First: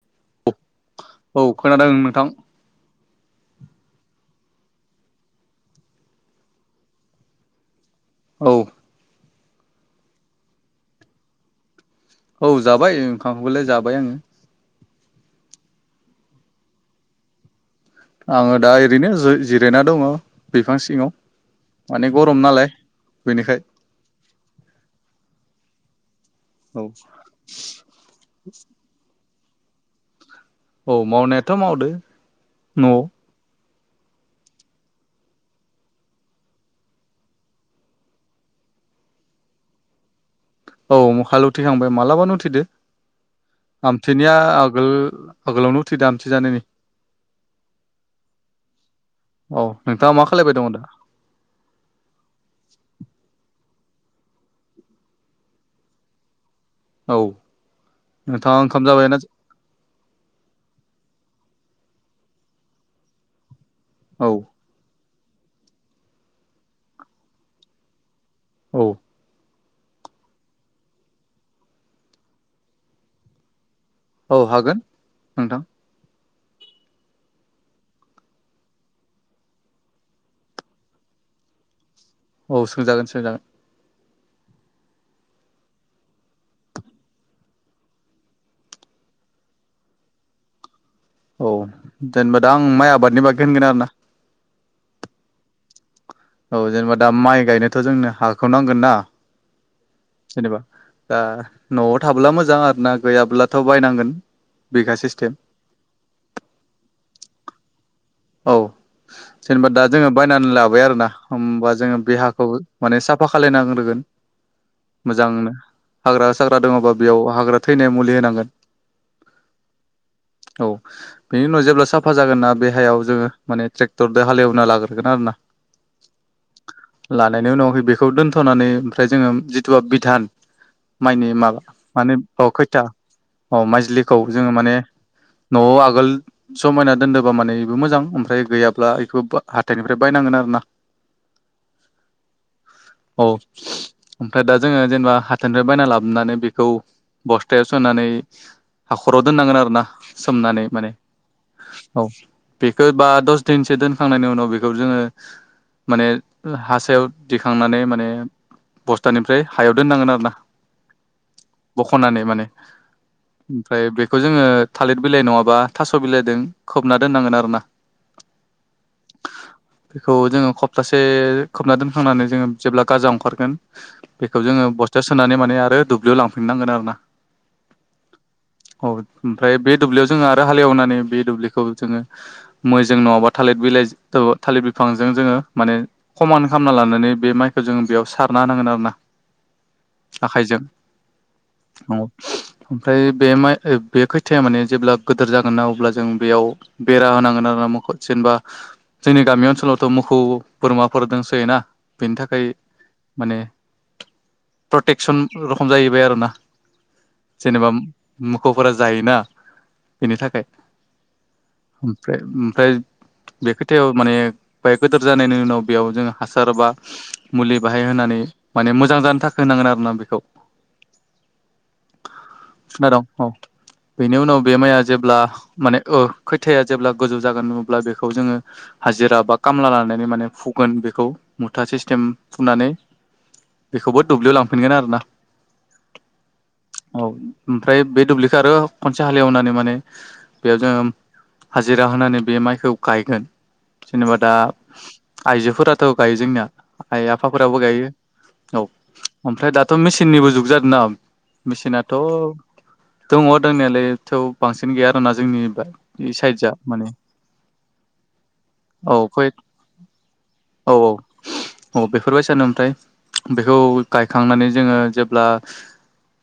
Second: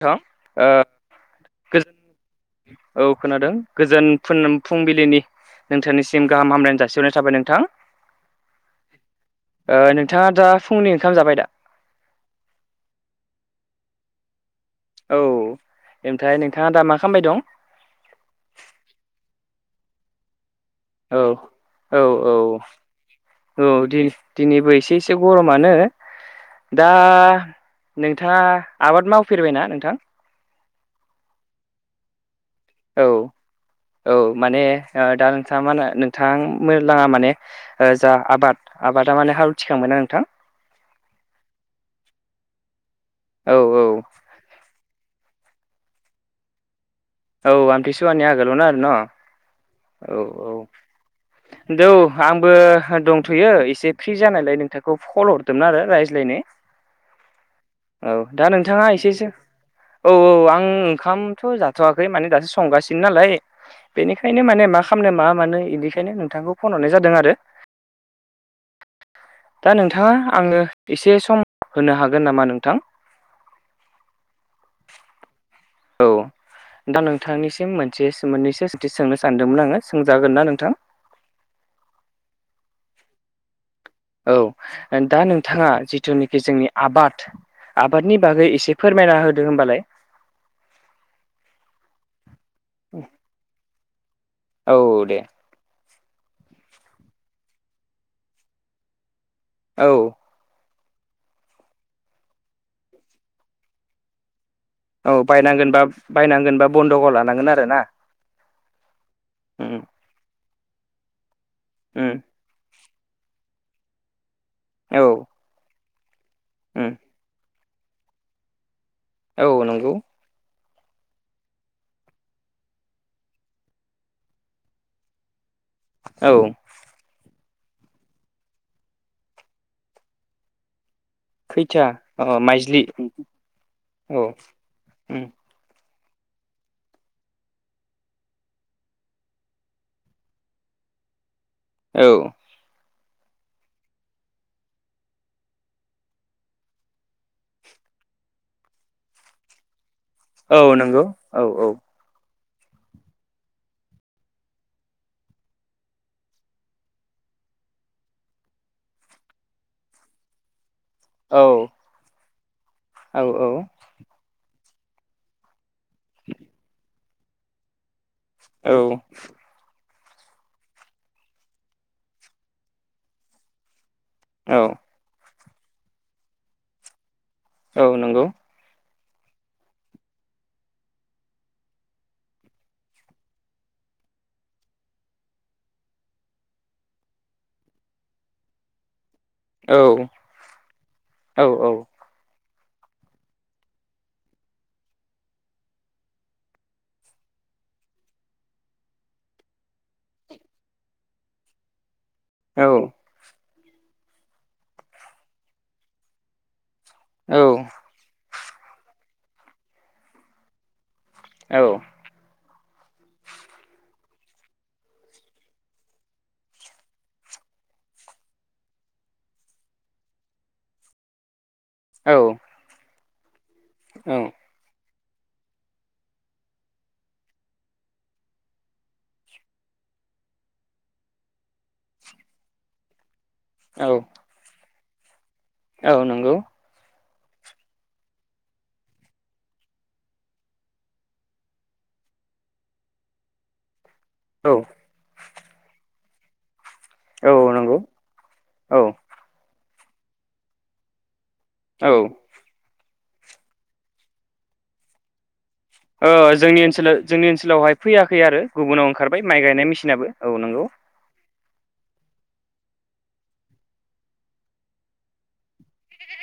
[unintelligible] ओ औ खोनादों गोजोन नोंथां औ खोनादों गोजोन फुन फुंबिलिनि नोंथांनिसिम गाहामलायनो जासिहरनाय थाबाय नोंथां औ नोंथांङा दा फुंनि ओंखाम जाबाय दा औ जाबाय ओंखामखौलाय जाबाय आंङो औ ओमफ्राय नोंथांङा दा मा खामबाय दं। आंङो दा ओरैनो जि जिरायना दंङो बिफां सिङांव औ औ माने गरम औ नालाय बेनिखाय औ दि दिनैबो एसे एसे गरमानो औ दा नोंथांङा आबाद मावफेरबायना नोंथां औ मावनायाथ' मावदो न'आव औ माने दा नोंथांङा मा होनो नोंथां लांङा माने जा आबाद आबादा माने हाल थिखांबायना नोंथां औ हाल उथिखांबाय मालाबानो उथिदो औ औ आमथि निया आगोल आगोलावनो आमथि जानायनि औ आमथिसुवानि आगोलावनो आरो न' नोंथाङा औ मा खालायबाय दङ दा औ दौ आंबो दंथ'यो एसे फ्रि जानायलाय नोंथांखौ फल हरदोंमोन आरो रायज्लायनो औ औ दा नोंथाङा ओंखाम नोंथांङा जाबायना एसेसो औ औ आं ओंखामथ' जाथ'वाखै माने दासो संगासिनो नालाय औ बेनिखायनो माने मा खालामनो मा मानो इनिखायनो नोंथांखौ फन हरनाय जादों आरो औ दा नोंथांङा आंनो एसे सम होनो हागोन नामा नोंथां औ हागोन नोंथां औ दा नोंथांनिसिम मोनसे मोन्नैसो सोंथि सोंनो सानदोंमोन आंङो सोंजागोन ना नोंथां औ सोंजागोन सोंजागोन औ दा नोंथांङा जिथुनाखि जोंनि आबाद आबादनि बागै एसे फोरमायना होदो होनबालाय औ जेनेबा दा आं माइ आबादनि बागै होनगोन आरो ना औ दे औ जेनेबा दा माइ गायनोथ' जोंनो हाखौ नांगोन ना औ जेनेबा दा न'आव थाबोला मोजां आरो ना गैयाब्लाथ' बायनांगोन बिगा औ सिस्टेम बायनांगोन बा बायनांगोन बा बन्द'कआव लानांगोन आरो ना औ जेनेबा उम दा जोङो बायनानै लाबाय आरोना होमबा जोङो बे उम हाखौ माने साफा खालाय नांग्रोगोन औ मोजांनो हाग्रा साग्रा दङबा उम बेयाव हाग्रा थैनाय मुलि होनांगोन औ नंगौ औ बेनि उनाव जेब्ला साफा जागोन ना बे हायाव जोङो माने ट्रेक्टरजों हालेवना लाग्रोगोन आरो ना औ लानायनि उनाव बेखौ दोनथ'नानै ओमफ्राय जोङो जिथु बिधान माइनि माबा खैथिया माने अ खैथा माइज्लि अ माइजलिखौ औ जोङो माने उम न'आव आगोल जमायना दोनदों बा माने बो मोजां ओमफ्राय गैयाब्ला बेखौ हाथाइनिफ्राय बायनांगोन आरो ना औ औ ओमफ्राय दा जोङो जेनेबा हाथायनिफ्राय बायना लाबोनानै बेखौ बस्थायाव सोनानै हाखराव दोननांगोन आरो ना औ सोमनानै माने नंगौ औ औ बेखौ बा दस दिनसो दोनखांनायनि उनाव बेखौ जोङो माने हासायाव दिखांनानै माने बस्थानिफ्राय हायाव दोननांगोन आरो ना औ बख'नानै माने औ ओमफ्राय बे खौ जोङो थालिर बिलाइ नङाबा थास' बिलाइदों खोबना दोननांगोन आरोना औ बेखौ जोङो हबथासे खोबना दोनखांनानै जोङो जेब्ला गाजा ओंखारगोन बेखौ औ जोङो बस्थायाव सोनानै माने आरो दुब्लियाव लांफिन नांगोन आरो ना ओं नंगौ औ ओमफ्राय बे दुब्लियाव जोङो आरो हालेवनानै बे दुब्लिखौ जोङो मैजों नङाब्ला थालिर बिलाइ थालिर बिफांजों जोङो माने खमान खालामना लानानै बे माइखौ जोङो बेयाव सारना होनांगोन आरो ना औ आखाइजों औ [unintelligible] ओमफ्राय बे माइ बे खोथियाया माने जेब्ला गोदोर जागोन ना अब्ला जों बेयाव बेरा होनांगोन आरो ना मोखद जेनेबा जोंनि गामि ओनसोलावथ' मोखौ बोरमाफोर दंसोयोना बेनि था बै औ माने प्रटेकसन रखम जाहैबाय आरोना औ जेनेबा मोखौफोरा जायोना बेनि थाखाय। औ फ्राय ओमफ्राय बे खोथायाव माने बाय गोदोर जानायनि उनाव बेयाव जों हासार बा मुलि बाहाय होनानै माने मोजां जानो थाखाय होनांगोन आरो ना बेखौ [inaudible] [unintelligible] औ बेनि उनाव बे माइया जेब्ला माने ओ खैथाया जेब्ला गोजौ जागोनब्ला बेखौ जोङो हाजिरा बा खामला लानानै माने फुगोन बेखौ मुथा सिस्टेम फुनानै [inaudible] बेखौबो दुब्लिआव लांफिनगोन आरो ना। औ नंगौ औ ओमफ्राय बे दुब्लिखौ आरो खनसे हालेवनानै माने बेयाव जोङो हाजिरा होनानै बे माइखौ गायगोन जेनेबा दा औ आइजोफोराथ' गायो जोंनिया आइ औ आफाफोराबो नंगौ गायो औ। ओमफ्राय दाथ' मेचिननिबो जुग जादों ना औ मेचिनाथ' दङ दंनायालायथ' बांसिन गैया आर ना जोंनि साइडजा जोंनि माने ओनसोलाव जोंनि ओनसोलावहाय फैयाखै आरो गुबुनाव औ ओंखारबाय माइ गायनाय मेसिनाबो औ नंगौ। अ बेफोरबायदि सानो ओमफ्राय बेखौ गायखांनानै जोङो जेब्ला।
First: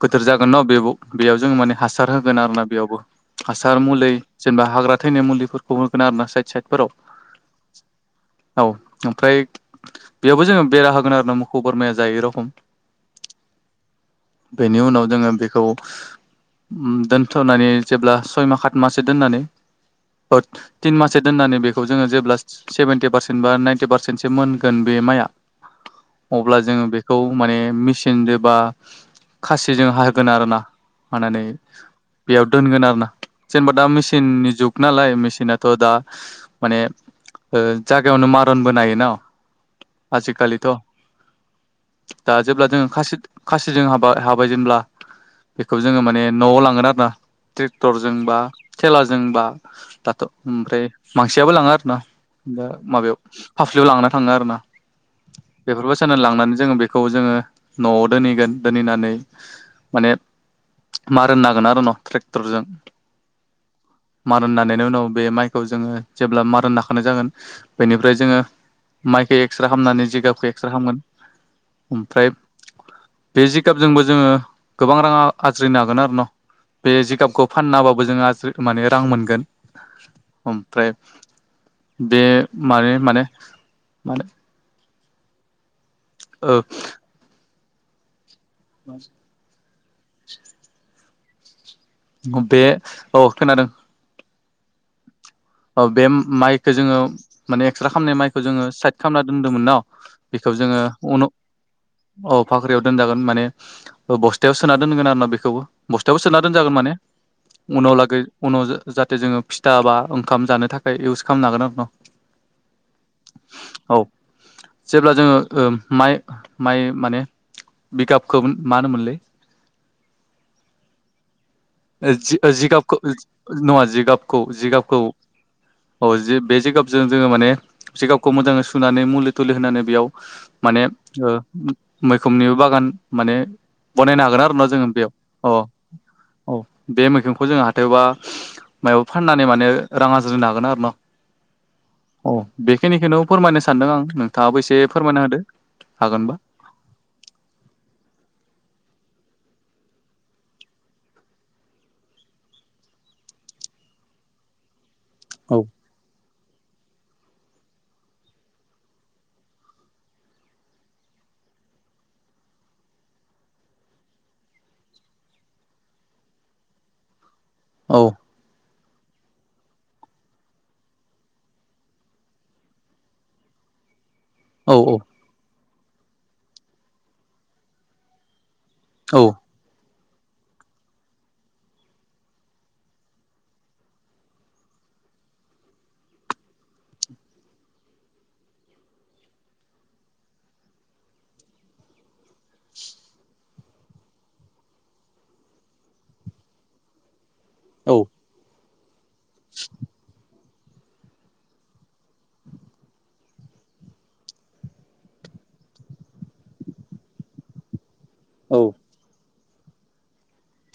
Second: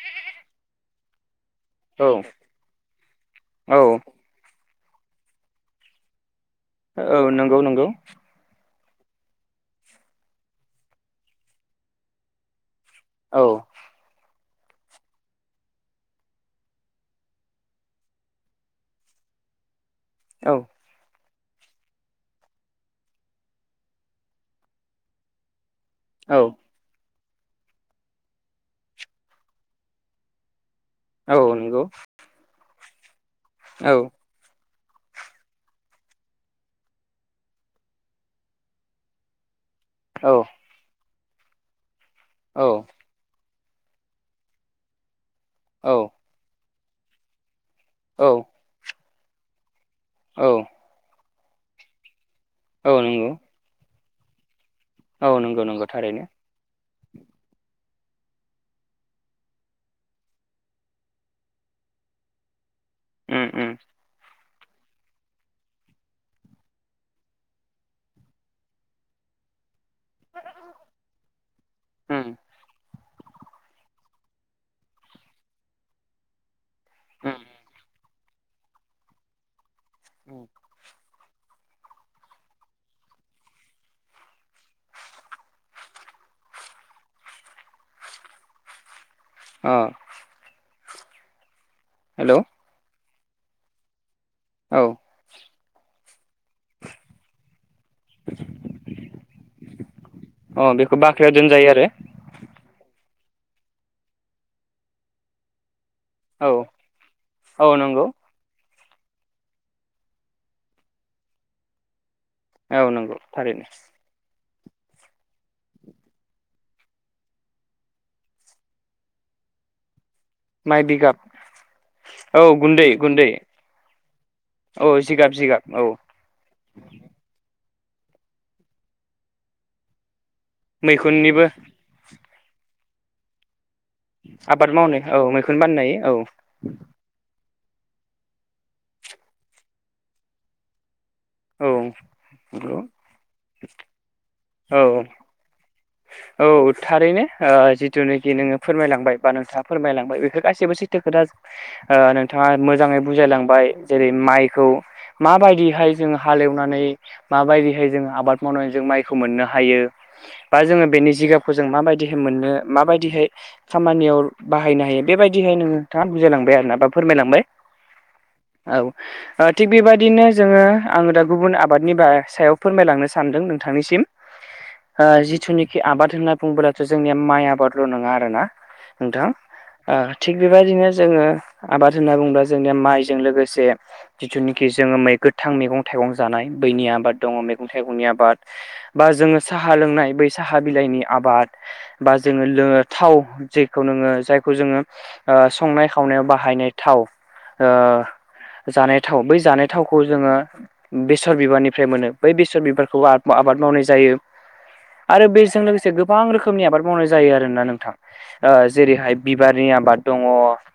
गोथार जागोन न बे बेयाव जों माने। हासार औ होगोन आरोोना बेयावबो हासार औ मुलि जेनेबा हाग्रा थैनाय मुलिफोरखौ होगोन आरो ना साइद साइद औ नंगौ नंगौ। औ ओमफ्राय बेयावबो जोङो बेरा होगोन आरो ना मोखौ बोरमाया जायो रखम औ। बेनि उनाव जोङो बेखौ दोनथ'नानै जेब्ला सय मास सात माससो दोननानै औ तिन माससे दोननानै बेखौ जोङो जेब्ला सेभेन्टि पारसेन्ट बा नाइन्टि पारसेन्टसो मोनगोन बे माइया। [inaudible] अब्ला जोङो बेखौ माने मेचिन ज बा खासिजों होगोन आरोना। औ मानानै नंगौ बेयाव दोनगोन आरो ना। जेनबा दा औ मेसिननि जुग नालाय मेसिनाथ' दा माने ओ जायागायावनो मारनबो नायो ना। औ आजिखालिथ' दा जेब्ला जोङो खासे खासिजों हाबाय हाबाय जेनब्ला बेखौ औ जोङो माने न'आव लांगोन आरो ना। ट्रेक्टरजोंबा खेलाजोंबा दाथ' औ ओमफ्राय मानसियाबो लाङा आरो ना। दा औ माबायाव नंगौ फाफ्लियाव लांना थाङो आरोना औ नंगौ नंगौ बेफोरबो चेनेल थारैनो लांनानै जोङो बे खौ जोङो न'आव दोनहैगोन दोनहैनानै माने मार होननांगोन आरो न' ट्रेक्टर जों उम उम। मारुन नानायनि उनाव बे माइखौ जोङो जेब्ला मारोन नाखानाय जागोन बेनिफ्राय जोङो माइखौ एक्स्रे खालामामनानै जिगाबखौ एक्स्रे खालामगोन उम ओमफ्राय बे जिगाबजोंबो जोङो गोबां राङा आज्रिनो हागोन आरो न' बे उम जिगाबखौ फाननाबाबो जोंरि माने रां मोनगोन। औ। ओमफ्राय बे माने माने माने ओ। बस आ। [inaudible] हेलौ बे औ खोनादों। औ। बे माइखौ जोङो माने एक्सट्रा खामनाय माइखौ जोङो साइद खालामना दोनदोंमोन न बेखौ अ जोङो अन बाख्रियाव दोनजायो आरो औ फाख्रियाव दोनजागोन माने बस्थायाव सोना दोनगोन आरो ना बेखौबो बस्थायावबो सोना औ दोनजागोन माने औ उनाव नंगौ लागै उनाव जाहाथे जोङो फिथा बा ओंखाम जानो थाखाय इउस खालामनो हागोन आरो न' औ नंगौ थारैनो। औ जेब्ला जोङो माइ माइ माने बिगाबखौ मा होनोमोनलै माइ जिगाब जिगाबखौ जिगाबखौ औ जिगाबखौ जिगाब जिगाब औ जि बे जिगाबजों जोङो माने जिगाबखौ मोजाङै सुनानै मुलि थुलि होनानै बेयाव माने मैखुननिबो मैखोमनिबो बागान जाने बनायनो हागोन आरो ना आबाद जोङो मावनो बेयाव औ मैखुन बानायनो हायो अ। औ बे मैगंखौ जोंङो हाथायबा माबा फाननानै माने रां आरज्रिनो हागोन आरो न औ औ नंगौ बेखिनिखौनो फोरमायनो सानदों आं नोंथाङाबो एसे औ फोरमायना होदो हागोन औ थारैनो ओ जिथुनाखि नोङो फोरमायलांबाय बा नोंथाङा फोरमायलांबाय बेखौ गासैबो सैथो खोथा ओ नोंथाङा मोजाङै बुजायलांबाय जेरै माइखौ औ माबायदिहाय जोंङो हालेवनानै माबायदिहाय जोंङ आबाद मावनानै जों माइखौ मोननो हायो बा जोङो बेनि जिगाबखौ जों माबायदिहै मोननो माबायदिहै खामानियाव बाहायनो हायो बेबायदिहाय नो नोंथाङा बुजायलांबाय आरो ना बा फोरमायलांबाय औ औ ओ थिग बेबायदिनो जोङो आङो दा गुबुन आबादनि सायाव फोरमायलांनो सानदों नोंथांनिसिम [inaudible] औ औ ओ जिथुनिखि आबाद होनना बुंबालाथ' जोंनिया माइ आबादल' नङा आरो ना औ नोंथां ओ थिग बेबायदिनो जोङो आबाद होनना बुङोब्ला जोंनिया माइजों लोगोसे जिथुनाखि जोङो मै गोरान मैगं थाइगं जानाय बैनि आबाद दङ मैगं थाइगंनि आबाद बा जोङो साहा लोंनाय बै साहा बिलाइनि आबाद बा जोङो थाव जेखौ नोङो जायखौ जोङो ओ संनाय खावनायाव बाहायनाय थाव ओ औ जानाय थाव बै जानाय थावखौ जोङो बेसर बिबारनिफ्राय मोनो बै बेसर बिबारखौबो आबाद मावनाय जायो आरो बेजों लोगोसे गोबां रोखोमनि आबाद मावनाय जायो आरोना नोंथां औ जेरैहाय बिबारनि आबाद दङ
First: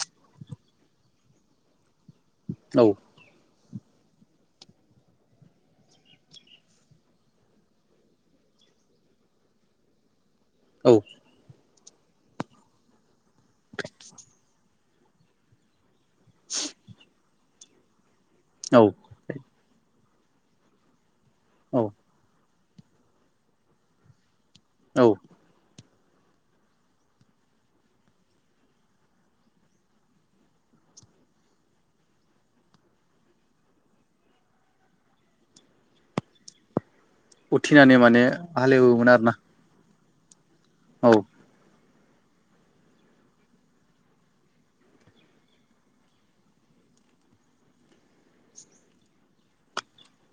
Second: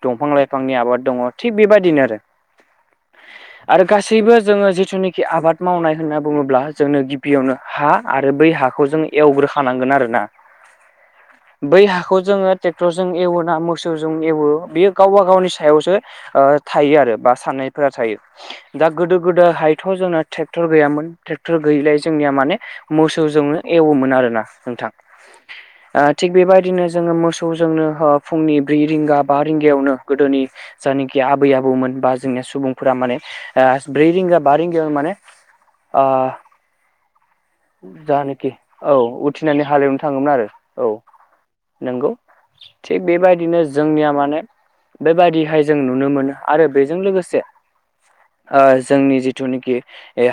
दंफां लाइफांनि आबाद दङ थिग बेबायदिनो आरो औ [inaudible] आरो गासैबो जोङो जिथुनाखि आबाद मावनाय होनना बुङोब्ला जोंनो गिबियावनो हा आरो बै हाखौ जों एवग्रोखानांगोन आरोना औ बै हाखौ जोङो ट्रेक्टरजों एवो ना मोसौजों एवो बेयो गावबा गावनि सायावसो ओ थायो आरो बा साननायफोरा थायो औ दा गोदो गोदोहायथ' जोंना ट्रेक्टर गैयामोन ट्रेक्टर औ गैयैलाय जोंनिया माने मोसौजोंनो एवोमोन आरो ना नोंथां औ ओ थिग बेबायदिनो जोङो मोसौजोंनो फुंनि ब्रै रिंगा बा रिंगायावनो गोदोनि जायनाखि आबै आबौमोन बा जोंनिया सुबुंफोरा माने ओ ब्रै रिंगा बा रिंगायाव माने आ उथिनानै माने हालेवोमोन आरो ना नानै हालेवनो थाङोमोन आरो औ नंगौ थिग बेबायदिनो जोंनिया माने बेबायादिहाय जों नुनो मोनो आरो बेजों लोगोसे ओ जोंनि जिथुनाखि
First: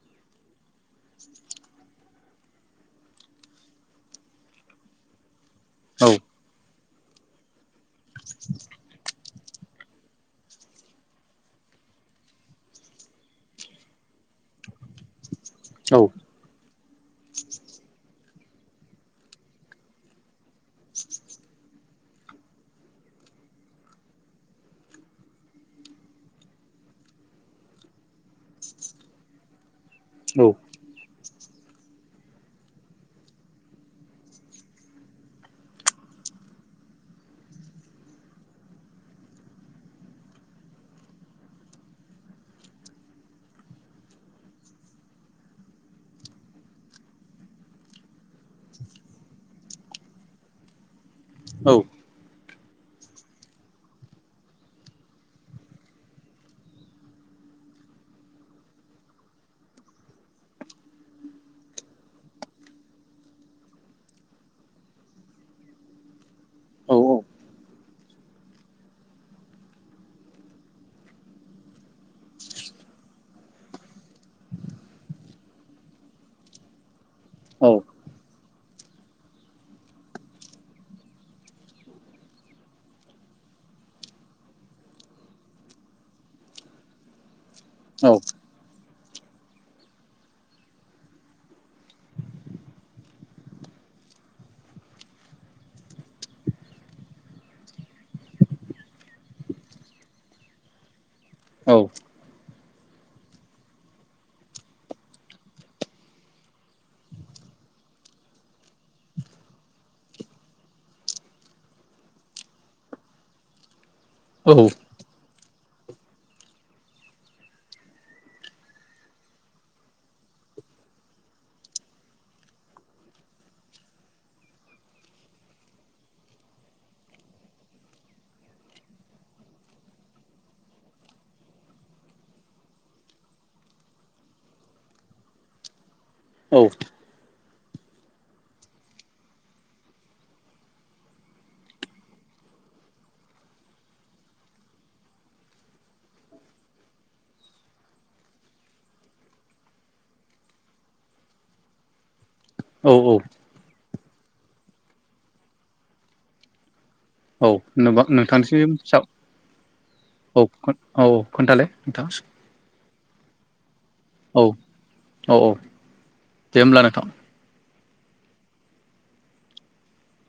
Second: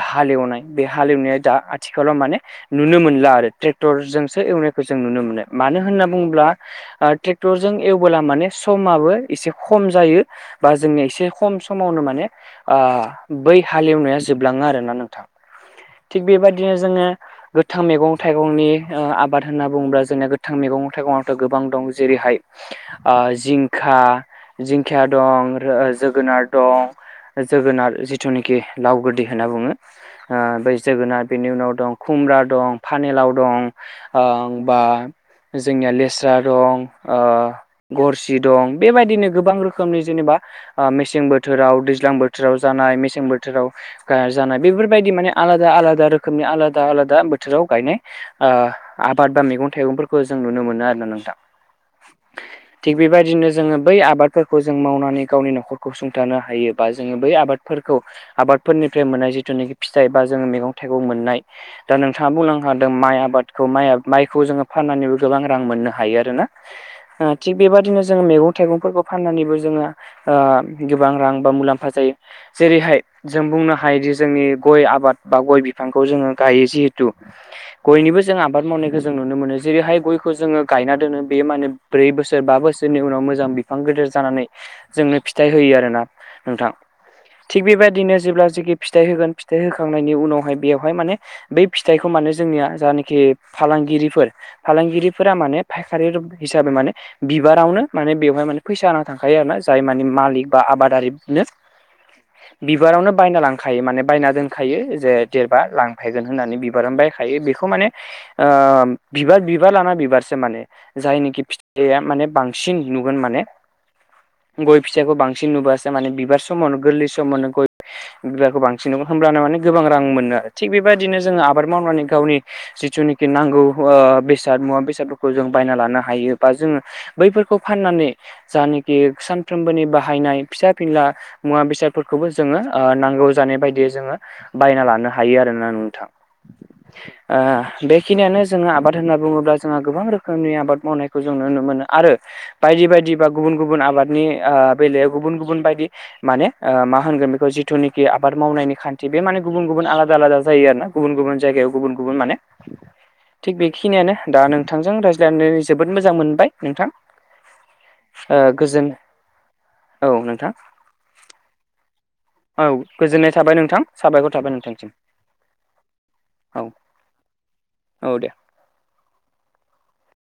हालेवनाय बे हालेवनाया दा आथिखालाव माने नुनो मोन ला आरो ट्रेक्टर जोंसो एवनायखौ जों नुनो मोनो मानो होनना औ बुङोब्ला ओ टरजों एवबोला माने समाबो एसे खम जायो बा जोंनिया एसे खम समावनो माने आ बै हालेवनाया जोबलाङा आरोना नों थां औ थिग बेबायदिनो जोङो गोथां मैगं थाइगंनि ओ आबाद होनना बुङोब्ला जोंनिया गोथां मैगं थाइगंआथ' गोबां दं जेरैहाय ओ जिंखा जिंखाया दं जोगोनार दं जोगोनार जिथुनाखि लाव गोदै होनना बुङो ओ औ बै जोगोनार बेनि उनाव दं खुमब्रा दं पानेलाव दं ओ बा जोंनिया लेस्रा दं ओ गरसि दं बेबायदिनो गोबां रोखोमनि जेनेबा मेसें बोथोराव दैज्लां बोथोराव जानाय मेसें बोथोराव जानाय बेफोरबायदि माने आलादा आलादा रोखोमनि आलादा आलादा बोथोराव गायनाय आबाद बा मैगं थाइगंफोरखौ जों नुनो मोनो आरोना नोंथां औ [inaudible] थिग बेबायदिनो जोङो बै आबादफोरखौ जों मावनानै गावनि न'खरखौ सुंथानो हायो बा जोङो बै आबाद फोरखौ आबादफोरनिफ्राय मोननाय जिथुनाखि फिथाइ बा जोङो मैगं थाइगं मोननाय दा नों बिथाङा बुंलांखादों माइ आबादखौ माइखौ जोङो फाननानैबो गोबां रां मोननो हायो आरोना औ थिग बेबादिनो जोङो मैगं थाइगंफोरखौ फाननानैबो जोङो गोबां रां बा मुलाम्फा जायो जेरैहाय जों बुंनो हायोदि जोंनि गय आबाद बा गय बिफांखौ जोङो गायो जिहेथु औ गयनिबो जों आबाद मावनायखौ जों नुनो मोनो जेरैहाय गयखौ जोङो गायना दोनो बेयो माने ब्रै बोसोर बा बोसोरनि उनाव मोजां बिफां गेदेर जानानै जोंनो फिथाइ होयो आरोना नोंथां थिग औ बेबायदिनो जेब्ला जखि फिथाइ होगोन फिथाइ होखांनायनि उनावहाय बेवहाय माने बै फिथाइखौ मान जोंनिया जानाखि फालांगिरिफोर फालांगिरिफोरा माने फायखारि हिसाबै माने बिबारावनो माने बेवहाय माने फैसा होना थांखायो आरोना जाय मानि मालिक बा आबादारिनो औ बिबारावनो बायना लांखायो माने बायना दोनखायो जे देरबा लांफैगोन होननानै बिबारानो बायखायो बेखौ माने बिबार बिबार लाना बिबारसो माने जायनिखि फिथाइया माने बांसिन नुगोन माने गय फिसाखौ बांसिन नुबासो माने बिबार समावनो गोरलै समावनो गय बिबारखौ बांसिन नो होमब्लानो माने गोबां रां मोनो आरो थिग बेबायदिनो जोङो आबाद मावनानै गावनि जिथुनाखि नांगौ बेसाद मुवा बेसादफोरखौ जों बायना लानो हायो बा जोङो बैफोरखौ फाननानै जानखि सानफ्रोमबोनि बाहायनाय फिसा फिनला मुवा बेसादफोरखौबो जोङो नांगौ जानाय बायदियै जोङो बायना लानो हायो आरो दाना नोंथां औ बेखिनियानो जोङो आबाद होनना बुङोब्ला जोंहा गोबां रोखोमनि आबाद मावनायखौ जों नुनो मोनो आरो बायदि बायदि बा गुबुन गुबुन आबादनि बेलायाव गुबुन गुबुन बायदि माने मा होनगोन बेखौ जिथुनिखि आबाद मावनायनि खान्थि बे माने गुबुन गुबुन आलादा आलादा जायो आरो ना गुबुन गुबुन जायगायाव गुबुन गुबुन माने औ औ थिग बेखिनियानो दा नोंथांजों रायज्लायनानै जोबोद मोजां मोनबाय नोंथां औ होनबा ओ नोंथांसिम गोजोन सा औ औ खोन्थालाय नोंथां औ गोजोननाय थाबाय नोंथां साबायखर औ थाबाय नोंथांनिसिम औ औ दे औ होमब्ला नोंथां औ दे